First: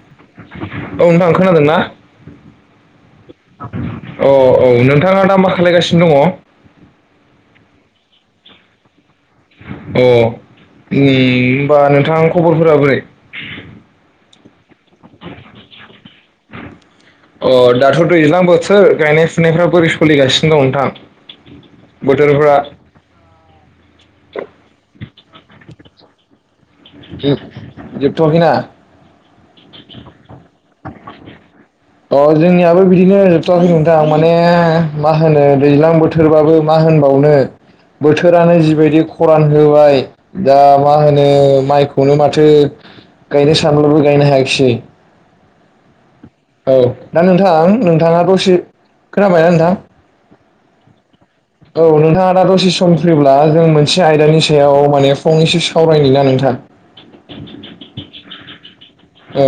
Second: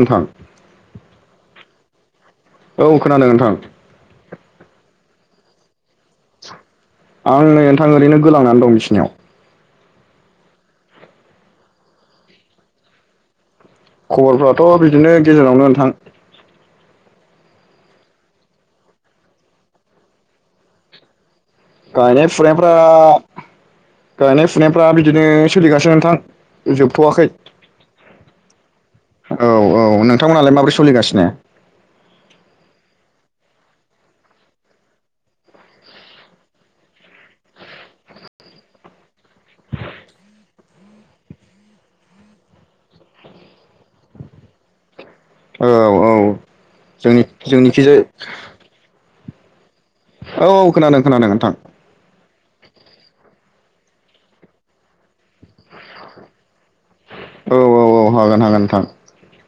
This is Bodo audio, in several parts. नोंथां औ नोंथां खोनादों ना? औ खोनादों नोंथां अ औ नों थाङा दा मा खालायगासिनो दङ? नै नोंथां आं ओरैनो गोलांना दं बिसिनायाव। अ उम होमबा नोंथां खबरफोरा बोरै? खबरफ्राथ' बिदिनो गेजेरावनो नोंथां अ दाथ' दैज्लां बोथोर गायनाय फुनायफ्रा बोरै सोलिगासिनो दं नोंथां? गायनाय बोथोरफ्रा फुनायफ्रा गायनाय फुनायफ्रा बिदिनो सोलिगासिनो नोंथां। जोबथ'वाखै औ जोबथ'वाखैना औ नोंथांमोनालाय माब्रै स सलिगासिनो अ जोंनियाबो बिदिनो जोबथ'वाखै नोंथां माने मा होनो दैज्लां बोथोरबाबो मा होनबावनो बोथोरानो जिबायदि खरान होबाय दा मा होनो माइखौनो माथो गायनो सानब्लाबो गायनो हायाखिसै। औ औ औ जोंनि दा नोंथां जोंनिखिजाय नोंथाङा दसे खोनाबायना नोंथां? औ औ खोनादों खोनादों नोंथां अब्ला दसे सम फैब्ला जों मोनसे आयदानि सायाव माने फंनैसो सावरायनो ना नोंथां। औ औ औ हागोन हागोन नोंथां। ओ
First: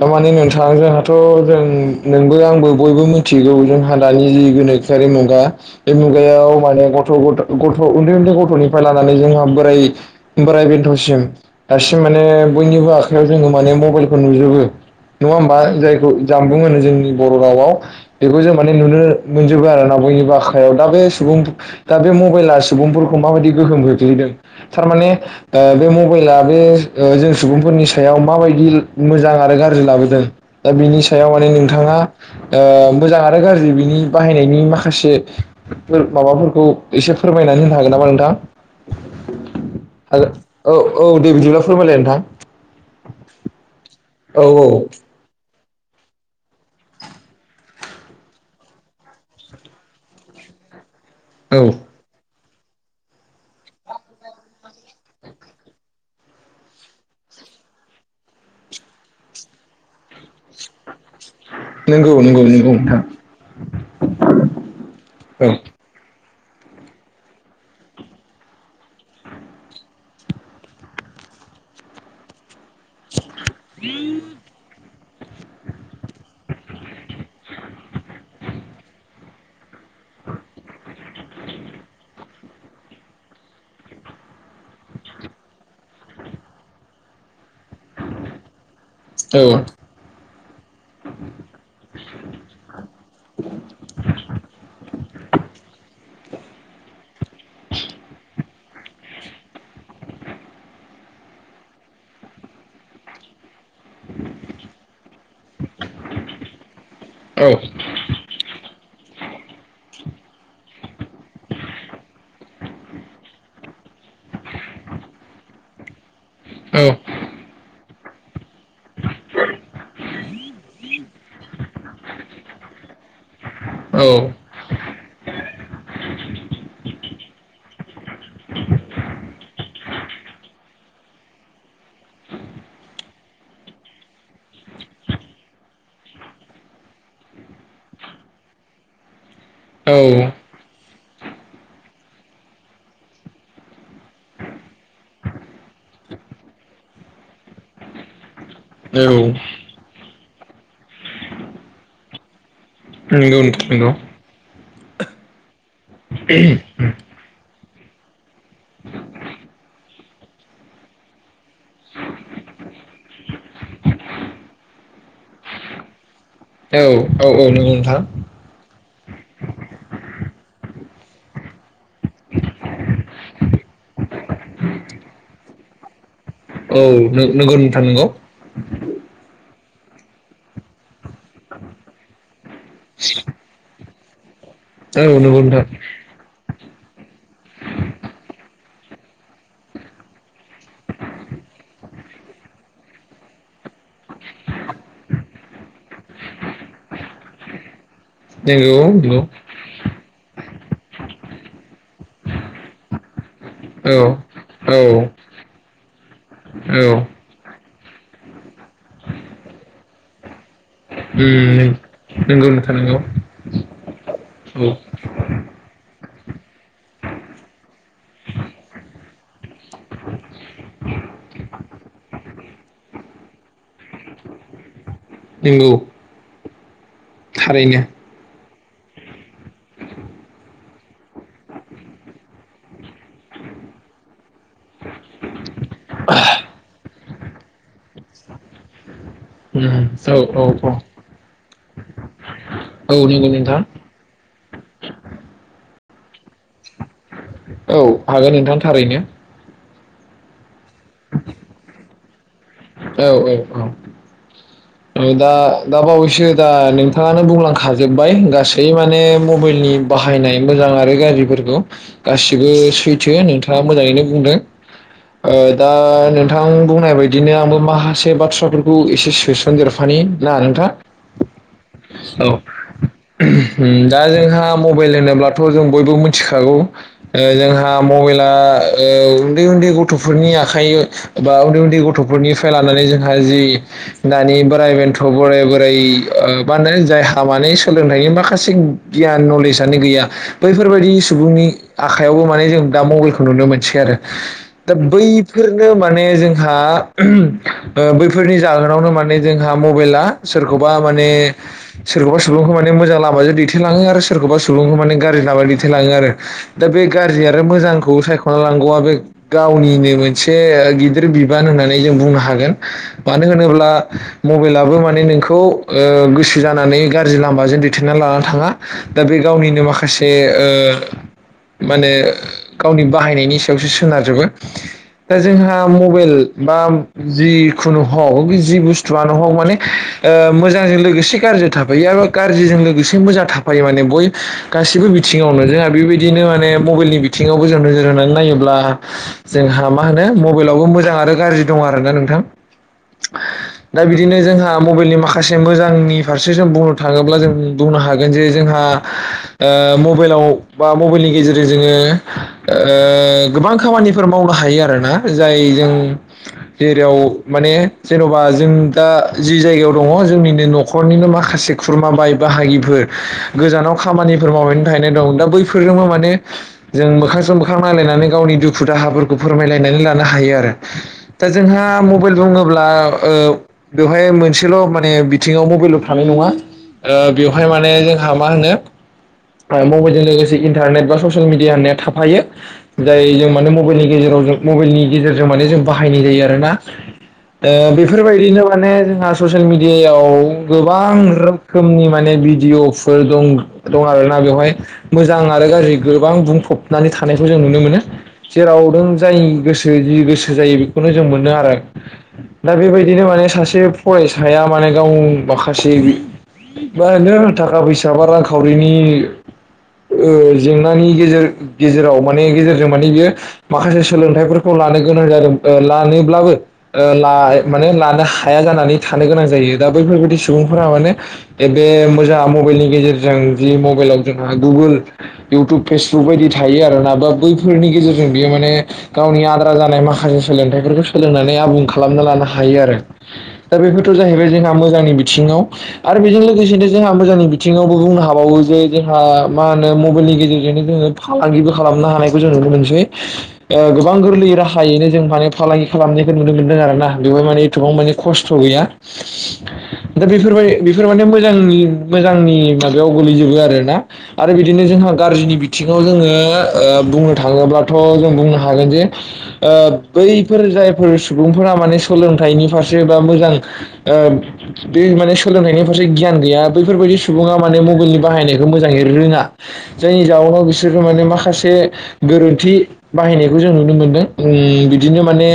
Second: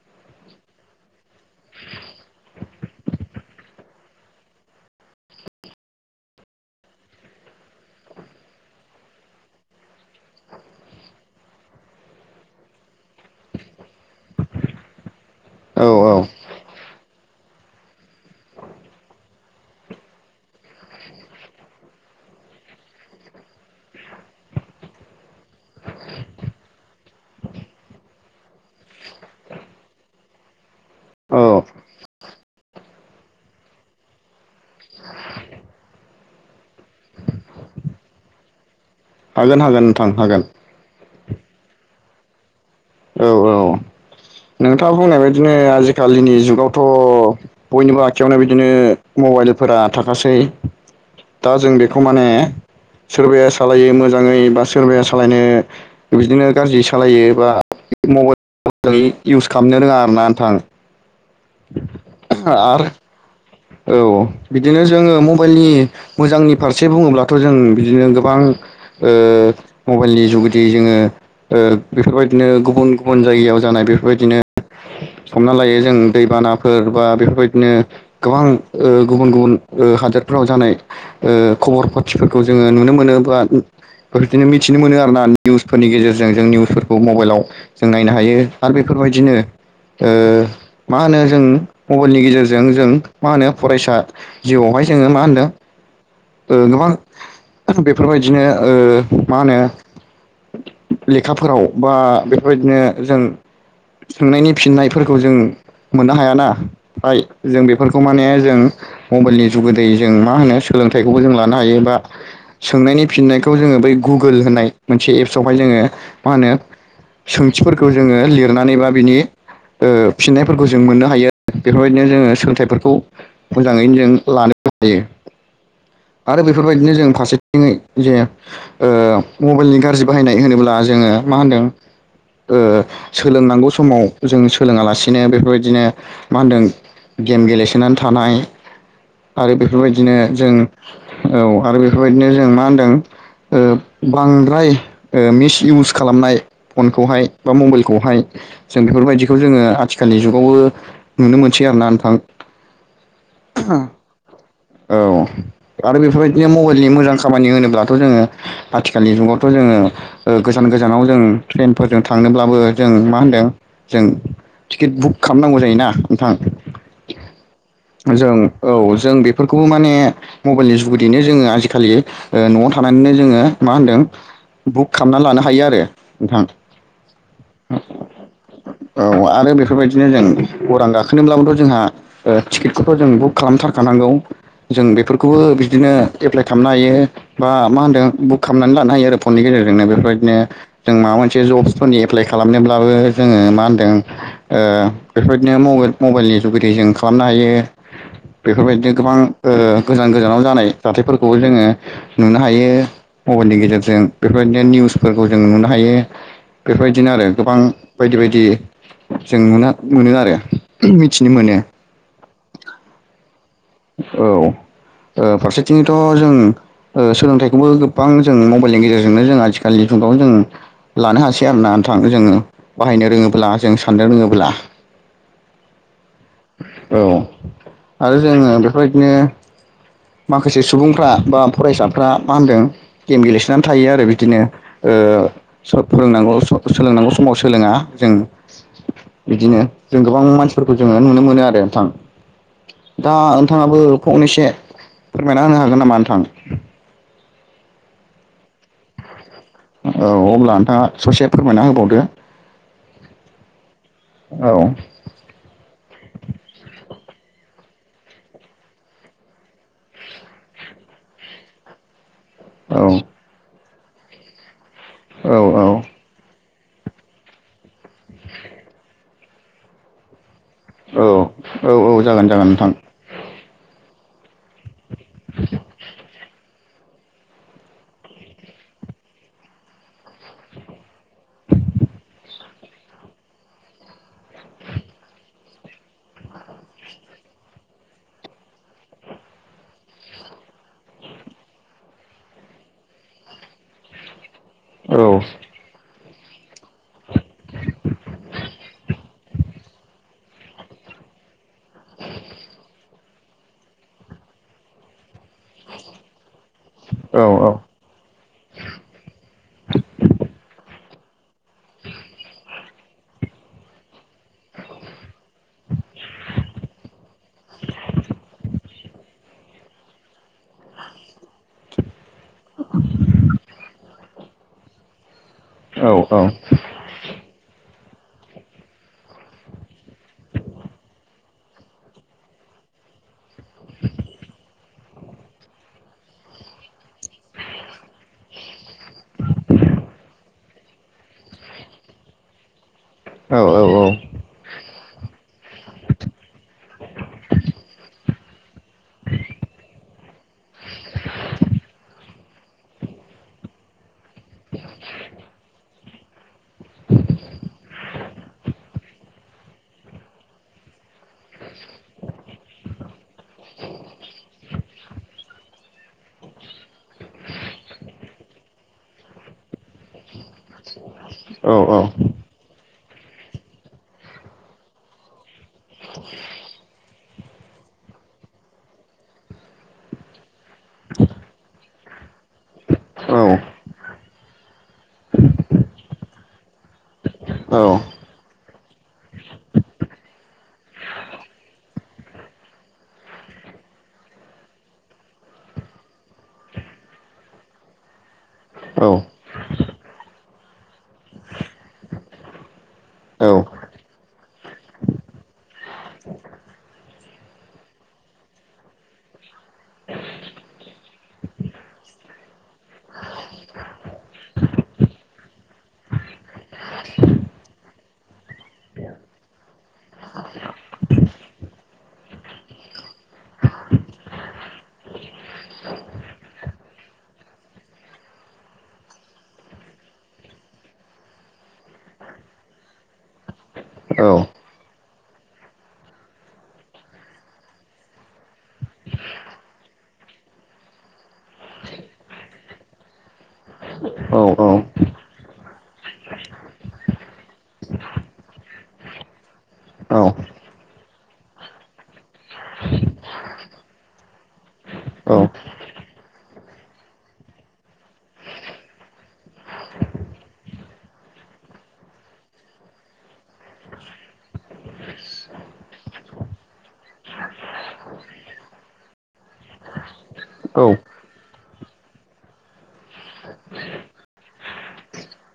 थारमाने नोंथाङा जोंहाथ' जों नोंबो आंबो बयबो मिथिगौ जोंहा दानि गोनोखोआरारि मुगा बे मुगायाव माने गथ' गथ'गन्दै उन्दै गथ'निफ्राय लानानै जोंहा बोराय बोराय बेन्थ'सिम दासिम माने बयनिबो आखायाव जोङो माने मबाइलखौ नुजोबो नङा होमबा औ जायखौ औ जामबुं होनो जोंनि बर' रावाव बेखौ जों माने नुनो मोनजोबो आरोना बयनि बाखायाव दा बे सुबुं दा बे मबाइला सुबुंफोरखौ माबायदि गोहोम गोख्लैदों थारमाने ओ बे मबाइला बे ओ जों सुबुंफोरनि सायाव माबायदि मोजां आरो गाज्रि लाबोदों दा बिनि सायाव औ माने नोंथाङा ओ मोजां आरो गाज्रि बिनि बाहायनायनि माखासे माबाफोरखौ एसे फोरमाय ना होनो हागोन नामा नोंथां? हागोन हागोन नोंथां हागोन औ औ दे बिदिब्ला फोरमायलाय नोंथां। औ औ औ औ नोंथाङा बुंनाय बायदिनो आजिखालिनि जुगावथ' बयनिबो आखायाव नो बिदिनो दा औ जों बेखौ माने सोरबाया सालायो मोजाङै बा सोरबाया सालायनो बिदिनो गाज्रि सालायो बा मबाइल इउस खालामनो रोङा आरोना नोंथां नंगौ नंगौ नंगौ आरो नोंथां औ बिदिनो जोङो औ मबाइलनि मोजांनि फारसे बुङोब्लाथ' जों बिदिनो गोबां ओ मबाइलनि जुगेदि जोङो ओ गुबुन जायगायाव जानाय बेफोरबायदिनो हमना लायो दैबानाफोर बा बेफोरबायदिनो गोबां ओ गुबुन गुबुन ओ हादोरफोराव जानाय ओ खबर पाथिफोरखौ जोङो नुनो मोनो बा बेफोरदिनो मिथिनो मोनो आर ना निउसफोरनि गेजेरजों जों निउसफोरखौ मबाइलाव जों नायनो हायो आरो बेफोरबायदिनो औ औ ओ होनो जों मबाइलनि गेजेरजों जों मा होनो फरायसा जिउआवहाय जोङो मा होनदों ओ गोबां बेफोरबायदिनो ओ मा होनो लेखाफोराव बा बेफोरबायदिनो जों सोंनायनि फिननायफोरखौ जों मोननो हायाना फाय औ जों बेफोरखौ माने जों मबाइलनि जुगोदै जों मा होनो स फिथाइखौबो जों लानो हायो बा सोंनायनि फिननायखौ जोङो बै गुगोल होननाय मोनसे एप्सआवहाय जोङो मा होनो सोंथिफोरखौ जोङो लिरनानै बा बिनि ओ फिननायफोरखौ जों मोननो हायो बेफोरबायदिनो जोङो सोलोंथाइफोरखौ मोजाङैनो औ जों लानो हायो। [inaudible] आरो बेफोरबायदिनो जों फारसेथिङै जे ओ मबाइलनि गाज्रि बाहायनाय होनोब्ला जोङो मा होनदों? ओ सोलोंनांगौ समाव जों सोलोङालासिनो बेफोरबायदिनो मा होनदों? गेम गेलेसोनानै थानाय आरो औ बेफोरबायदिनो जों औ आरो बेफोरबायदिनो जों मा होनदों? ओ बांद्राय मिसइउस खालामनाय फनखौहाय बा मबाइलखौहाय जों औ बेफोरबायदिखौ जोङो आथिखालनि जुगावबो नुनो मोनसै आरोना नोंथां? नोंगौ नोंगौ औ आरो बेफोरबायदिनो मबाइलनि मोजां खामानि होनो ब्लाथ' जोङो आथिखालनि जुगावथ' जोङो गोजान गोजानाव जों ट्रेनफोरजों थांनोब्लाबो जों मा होन्दों जों टिकेट बुक खालामनांगौ जायोना? नोंथां औ औ औ नंगौ नोंथां जों औ जों बेफोरखौबो माने मबाइलनि जुगिदिैनो जोङो आजिखालि ओ न'आव थानानैनो जोङो मा होन्दों? बुक खालामनानै लानो हायो आरो नोंथां औ नोगौ नोंथां नंगौ। औ आरो बेफोरबायदिनो जों उरां गाखोनोबब्लाबोथ' जोंहा टिकेटखौथ' जों बुक खालामथारखा नांगौ। जों बेफोरखौबो नंगौ नोंथां बिदिनो एप्लाइ खालामनो हायो बा मा होनदों बुक खालामनानै लानो हायो आरो फननि गेजेरजोंनो बेफोरबायदिनो जों माबा मोनसे जब्सफोरनि एप्लाइ खालामनोब्लाबो जोङो मा होनदों ओ बेफोरबायदिनो म मबाइलनि ज गिदै जों खालामनो हायो नंगौ बेफोरबायदिनो नंगौ गोबां जानाव जानाय जाथायफोरखौ जोङो नुनो हायो। मबाइलनि गेजेरजों बेफोरबायदिनो औ औ निउसफोरखौ जों नुनो हायो। औ बेबायदिनो आरो गोबां बायदि बायदि जों नु मोनो आरो मिथिनो उम मोनो नों-नंगौ नोंथां नोंगौ। औ ओ फारसेथिं थ जों ओ सोलोंथाइखौबो गोबां जों मबाइलनि गेजेरजोंनो जों आथिखलिनि जुगाव जों लानो हासै आरोना? थानो जोङो बाहायनो रोङोब्ला जों साननो रोङोब्ला नोंगौ। औ आरो जोङो बेफोरबायदिनो माखासे सुबुंफ्रा बा फरायसाफ्रा मा होनदों गेम गेलेसोनानै थायो आरो बिदिनो ओ फोरोंनांगौ सोलोंनांगौ समाव सोलोंङा जों बिदिनो उम जों औ गोबां औ मानसिफोरखौ जोङो नुनो मोनो आरो नोंथां। औ नंगौ नोंथां। नोंथांङाबो फंनैसो फोरमायना होनो हागोन नामा नोंथां? औ हागोन नोंथां थारैनो। औ अब्ला नोंथांङा ससे फोरमायना होबावदो औ औ औ औ दा दा बावैसो दा नोंथांङानो बुंलांखाजोबबाय गासै माने मबाइलनि बाहायनाय मोजां। मोजां आरो गाज्रिफोरखौ गासिबो औ सैथो नोंथांङा मोजाङैनो बुंदों औ औ दा नोंथां बुंनाय बायदिनो आंबो माखासे बाथ्राफोरखौ एसे सोसनदेरफानि ना नोंथां औ औ जागोन औ जागोन नोंथां उम [unintelligible] दा जोंहा मबाइल होनोब्लाथ जों बयबो मोन। मिथिखागौ जोंहा मबाइला ओ उन्दै उन्दै गथफोरनि आखाइ बा उन्दै उन्दै गथफोरनि लानानै जोंहा जि दानि बोराइ बेन्थ बोराय बोराय ओ माने जायहा मा सोलोंथाइनि माखासे गियान नलेज आनो गैया बैफोरबायाददि सुबुंनि आखायावबो माने जों दा मबाइलखौ नुनो मोनसै आरो दा औ बैफोरनो माने जोंहा बैफोरनि जाहोनावनो माने जों जोंहा मबाइला सोरखौबा माने सोरखौबा सुबुंखौ माने मोजां लामाजों दैथेलाङो आरो सोरखौबा सुबुंखौ माने [unintelligible] दैथायलांङो आरो दा बे औ गाज्रि आरो मोजांखौ सायखना लांगौआ बे गावनिनो मोनसे गिदिर बिबान होननानै जों बुंनो हा मानो होनोबा मबाइल आबो माने नोंखौ ओ गोसो जानानै गारजि लामा माजों दैथेनना लाना थांङा दा बे गावनिनो माखासे ओ माने गावनि बाहायनायनि सायावसो सोनारजोबो दा जोंहा औ मबाइल औ बा खुनु ह जि बुस्थुआनो ह माने ओ मोजांजों लोगोसे गाज्रि थाफायो आरो गाज्रि लोगोसे मोजां थाफायो माने ब गासिबो बिथिङावनो जोंहा बेबायदिनो माने मबाइलनि बिथिंङाव मोजां नोजोर होनानै नायोब्ला जोंहा मा होनो मबाइल आवबो मोजां आरो गाज्रि दं आरो [unintelligible] नोंथां दा बिदिनो जोंहा मबाइलनि माखासे मोजांनि फारसे जों बुंनो थांङोब्ला जों बुंनो हागोन जे जोंहा ओ मबाइलाव बा मबाइलनि गेजेरजों जोङो ओ गोबां खामानिफोर मावनो हायो आरोना जाय जों जेराव माने जेनबा जों दा जि जायगायाव दङ जोंनिनो नखरनिनो माखासे खुरमा बाय बाहागिफोर गोजानाव खामानिफोर मावनानै थाहैनाय दं दा बैफोरजोंबो माने जों मोखांजों मोखां नायलाय गावनि दुखु दाहा फोरखौ फोरमायलायनानै लानो हायो आरो दा जोंहा मबाइल बुं अब्ला ओ बेवहाय मोनसेल माने बिथिंङाव मबाइल थानाय नङा ओ बेवहाय माने जोंहा मा होनो मबाइलजों लोगोसे इन्टारनेट बा ससियेल मिडिया होननाया थाफायो जाय जों मानोे मबाइलनि गेजेरजों मबाइलनि गेजेरजों माने जों बाहायनाय जायो आरोना दा बेफोरबायदिनो माने जोंहा ससियेल मिडियायाव गोबां रोखोमनि माने भिडियफोर दं दं आरोना बेवहाय मोजां आरो गाज्रि गोबां बुंफबनानै थानायखौ जों नुनो मोनो जेराव दाउदों जाय गोसो जि गोसो जायो बेखौनो जों मोनो आरो दा बेबायदिनो माने सासे फरायसाया माने गाव माखासे बा नो थाखा फैसा बा रांखावरिनि ओ जेंनानि गेजेर गेजेराव माने गेजेरजों माने बियो माखासे सोलोंथाइ फोरखौ। लानो गोनां जादों। ओ लानोब्लाबो ओ‌ ला माने लानो हाया जानानै थानो गोनां जायो दा बैफोरबायदि सुबुं फोरा माने गेदे मोजां मबाइलनि गेजेरजों जि मबाइलाव जोंहा गुबुन इउटुब फेसबुक बायदि थायो आरो ना। बा बैफोरनि गेजेरजों बियो माने गावनि आद्रा जानाय माखासे सोलोंथाइफोरखौ सोलोंनानै आबुं खालामना लानो हायो। आरो दा बेफोरथ' जाहैबाय औ जोंहा मोजांनि बिथिं। याव आरो बेजों लोगोसेनो जोंहा मोजांनि बिथिङावबो बुंनो हाबावो जे जोंहा मा होनो मबाइलनि जे जोंनो जोङो फालांगिबो खालामनो हानायखौ जों नुनो मोनसै। गोबां गोरलै राहायैनो जों माने फालांगि खालामनायखौ नुनो मोनदों आरो ना। बेवहाय माने एसेबां माने खस्थ' गैया। औ दा बेफोरबाय बेफोर माने मोजांनि मोजांनि माबायाव गोलैजोबो आरो ना। आरो बिदिनो जोंहा नंगौ गाज्रिनि बिथिङाव जोङो ओ बुंनो थाङोब्लाथ' जों बुंनो हागोन जे। ओ बैफोर जायफोर सुबुंफोरा मान सोलोंथाइनि फारसे बा मोजां ओ बे बे माने सोलोंथाइनि फारसे गियान गैया बैफोरबायदि सुबुङा माने मबाइलनि बाहायनायखौ मोजाङै रोङा। जायनि जाउनाव बिसोरखौ माने माखासे गोरोन्थि बाहायनायखौ जों नुनो मोनदों। जोंनि बि बिदिनो माने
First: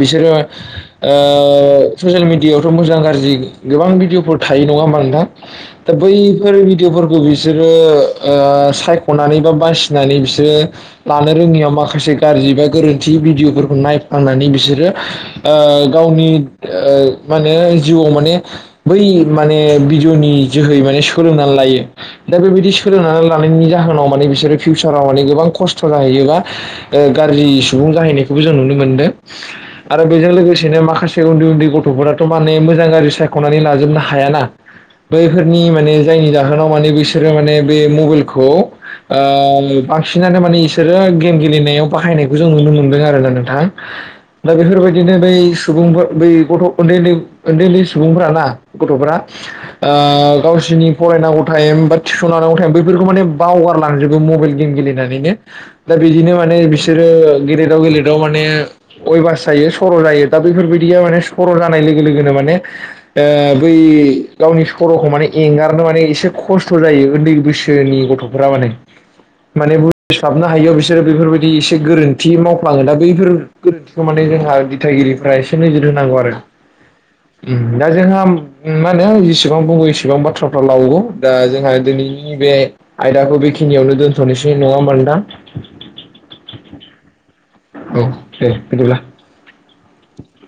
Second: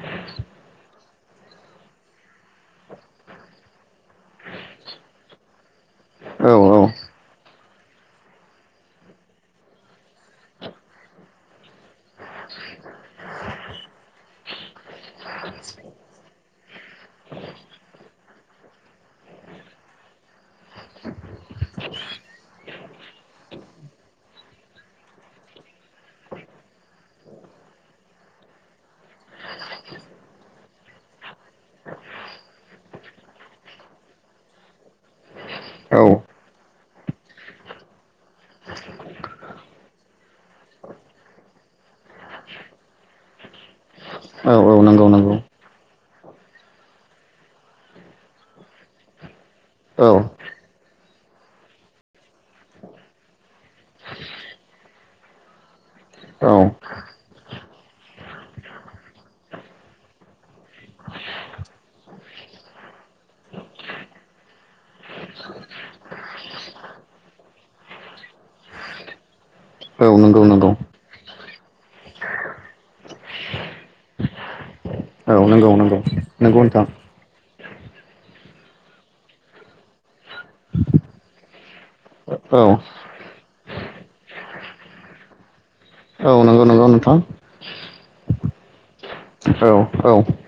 बिसोरो ओ ससियेल मिडियायावथ' मोजां गाज्रि गोबां भिडिय'फोर थायो। नङा होमबा नोंथां। दा बैफोर भिडअफोरखौ बिसोरोओ सायख'नानै बा बासिनानै बिसोरो लानो रोङैयाव माखासे गाज्रि बा गोरोन्थि दि भिडिअफोरखौ नायफ्लांनानै बिसोरो ओ गावनि ओ मेने जिउ' माने बै माने बिजनि जोहै माने सोलोंनानै लायो दा बेबायदि सोलोंना थानानै लानायनि लानायनि जाहोनाव बिसोरो फिउसारा मानि गोबां खस्थ जाहैयो ब्ला ओ गारजि सुबुं जाहैनायखौबो जों नुनो मोनदों आरो बेजों लोगोसेनो माखासे उन्दै उन्दै गथ'फोराथ' माने मोजां गाज्रि सायख'नानै लाजोबनो हायाना। बैफोरनि माने जायनि जाहोनाव माने बिसोरो माने बे मबाइलखौ ओ बांसिनानो माने इसोरो गेम गेलेनायाव बाहायनाय खौ जों नुनो मोनदों आरो ना नोंथां। दा बेफोरबायदिनो बै नंगौ सुबुंफोर बै गथ' उन्दैन्दै उन्दै-उन्दै सुबुंफ्राना गथ'फ्रा ओ औ गावसिरनि फरायनांगौ टाइम बा टिउसन लानांगौ टाइम बेफोरखौ माने बावगारलांजोबो मबाइल गेम गेलेनानैनो दा बे दिनो औ माने बिस सोरो गेलेदाव गेलेदाव माने अयभास जायो सर' जायो दा बेफोरबायदिया माने सर' जानाय लोगोनो माने ओ बै गावनि सर'खौ माने एंगारनो मान एसे खस्थ' जायो उन्दै बैसोनि गथ'फोरा माने माने औ नंगौ बुस्लाबनो हायो नंगौ बिसोरो बेफोरबायदि एसे गोरोन्थि मावफ्लाङो दा बैफोर गोरोन्थिखौ माने जोंहा दिथाइागिरिफ औ एसे नंगौ नोजोर नंगौ होनांगौ आरो। नंगौ नोंथां उम' दा जोंहा मा होनो जेसेबां बङो एसेबां बाथ्राफ्रा लवो दा जोंहा दि नैनि बे औ आयदाखौ बेखिनियावनो दोनथ'नोसै नङा होमबान नोंथां। औ। औ दे बिदिब्ला औ-औ। [inaudible]